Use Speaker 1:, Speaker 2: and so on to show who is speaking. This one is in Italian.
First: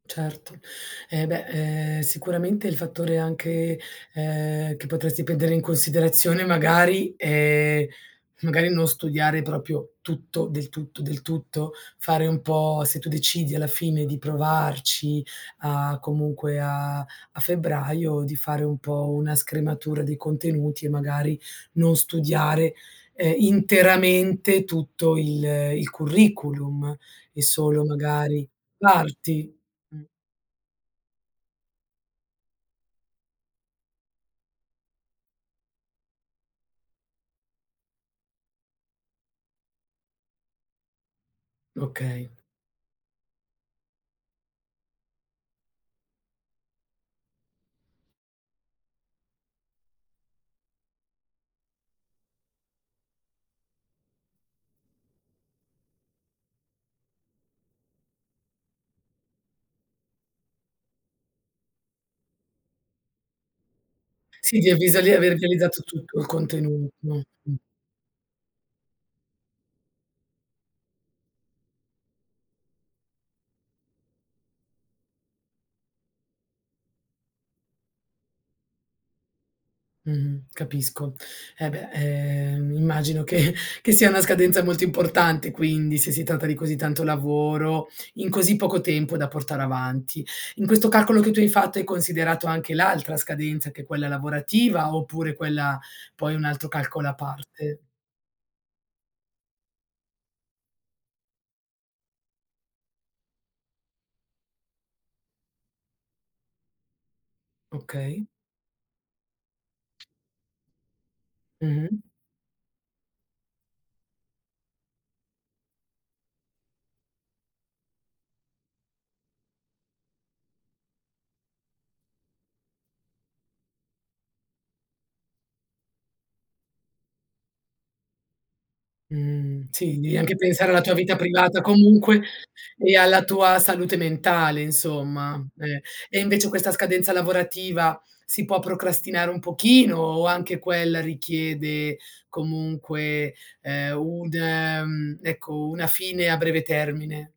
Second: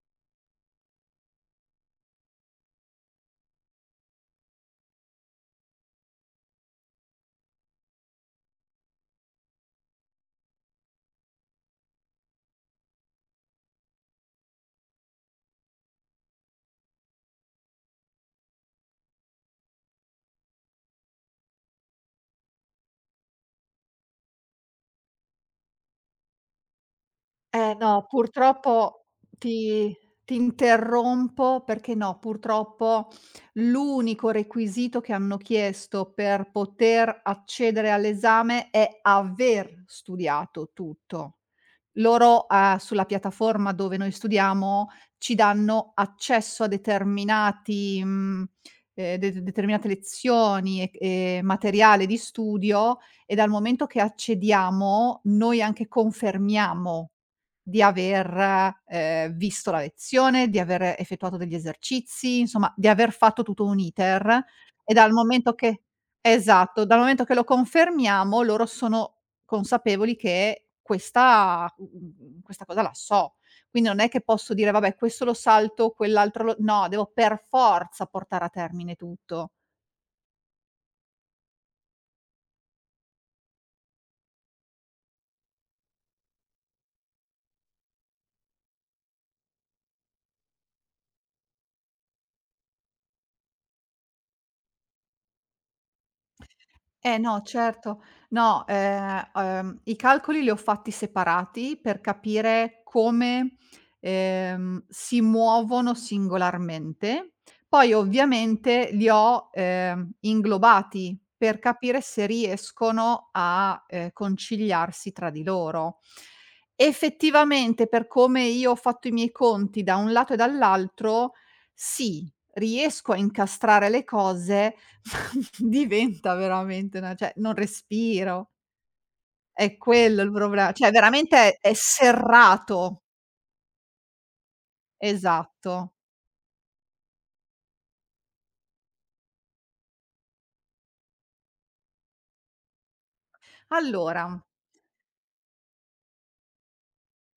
Speaker 1: Certo, eh beh, ehm, sicuramente il fattore anche, ehm, che potresti prendere in considerazione magari, ehm, magari non studiare proprio tutto del tutto, del tutto, fare un po' se tu decidi alla fine di provarci a comunque a a febbraio, di fare un po' una scrematura dei contenuti, e magari non studiare, ehm, interamente tutto il il curriculum e
Speaker 2: Eh
Speaker 1: solo
Speaker 2: no,
Speaker 1: magari
Speaker 2: purtroppo
Speaker 1: parti.
Speaker 2: ti
Speaker 1: Mh.
Speaker 2: ti interrompo perché no, purtroppo l'unico requisito che hanno chiesto per poter accedere all'esame è aver studiato tutto.
Speaker 1: Okay.
Speaker 2: Loro, a sulla piattaforma dove noi studiamo, ci danno accesso a determinati mhmm, ehm, det determinate lezioni e c e materiale di studio, e dal momento che accediamo, noi anche confermiamo di aver, ehm, visto la lezione, di aver effettuato degli esercizi, insomma di aver fatto tutto un'iter,
Speaker 1: Sì, ti
Speaker 2: e
Speaker 1: avvisa
Speaker 2: dal
Speaker 1: di aver
Speaker 2: momento che
Speaker 1: realizzato tutto il
Speaker 2: esatto,
Speaker 1: contenuto.
Speaker 2: dal momento che lo confermiamo, loro sono consapevoli che questa, mhmm, questa cosa la so. Quindi non è che posso dire: "Vabbè, questo lo salto, quell'altro lo" no, devo per forza portare a termine tutto.
Speaker 1: Mh-mh, capisco. Eh beh, ehm, immagino che che sia una scadenza molto importante quindi, se si tratta di così tanto lavoro in così poco tempo da portare avanti. In questo calcolo che tu hai fatto, hai considerato anche l'altra scadenza, che è quella lavorativa, oppure quella poi è un altro calcolo a
Speaker 2: Eh, no
Speaker 1: parte?
Speaker 2: certo no, ehm, ehm, i calcoli li ho fatti separati, per capire come, ehm, si muovono singolarmente. Poi
Speaker 1: Okay.
Speaker 2: ovviamente, li ho, ehm, inglobati per capire
Speaker 1: Mh-mh.
Speaker 2: se riescono a, ehm, conciliarsi tra di loro. Effettivamente, per come io ho fatto i miei conti da un lato e dall'altro, sì, riesco a incastrare le cose, diventa veramente una cioè non respiro.
Speaker 1: Mh,
Speaker 2: È
Speaker 1: sì, devi
Speaker 2: quello il
Speaker 1: anche pensare
Speaker 2: problema,
Speaker 1: alla
Speaker 2: cioè
Speaker 1: tua vita
Speaker 2: veramente è
Speaker 1: privata,
Speaker 2: è
Speaker 1: comunque, e
Speaker 2: serrato.
Speaker 1: alla tua salute mentale insomma. Eh,
Speaker 2: Esatto.
Speaker 1: e invece questa scadenza lavorativa si può procrastinare un pochino o anche quella richiede comunque, ehm, un
Speaker 2: Allora
Speaker 1: ehm, ecco, una fine a breve termine?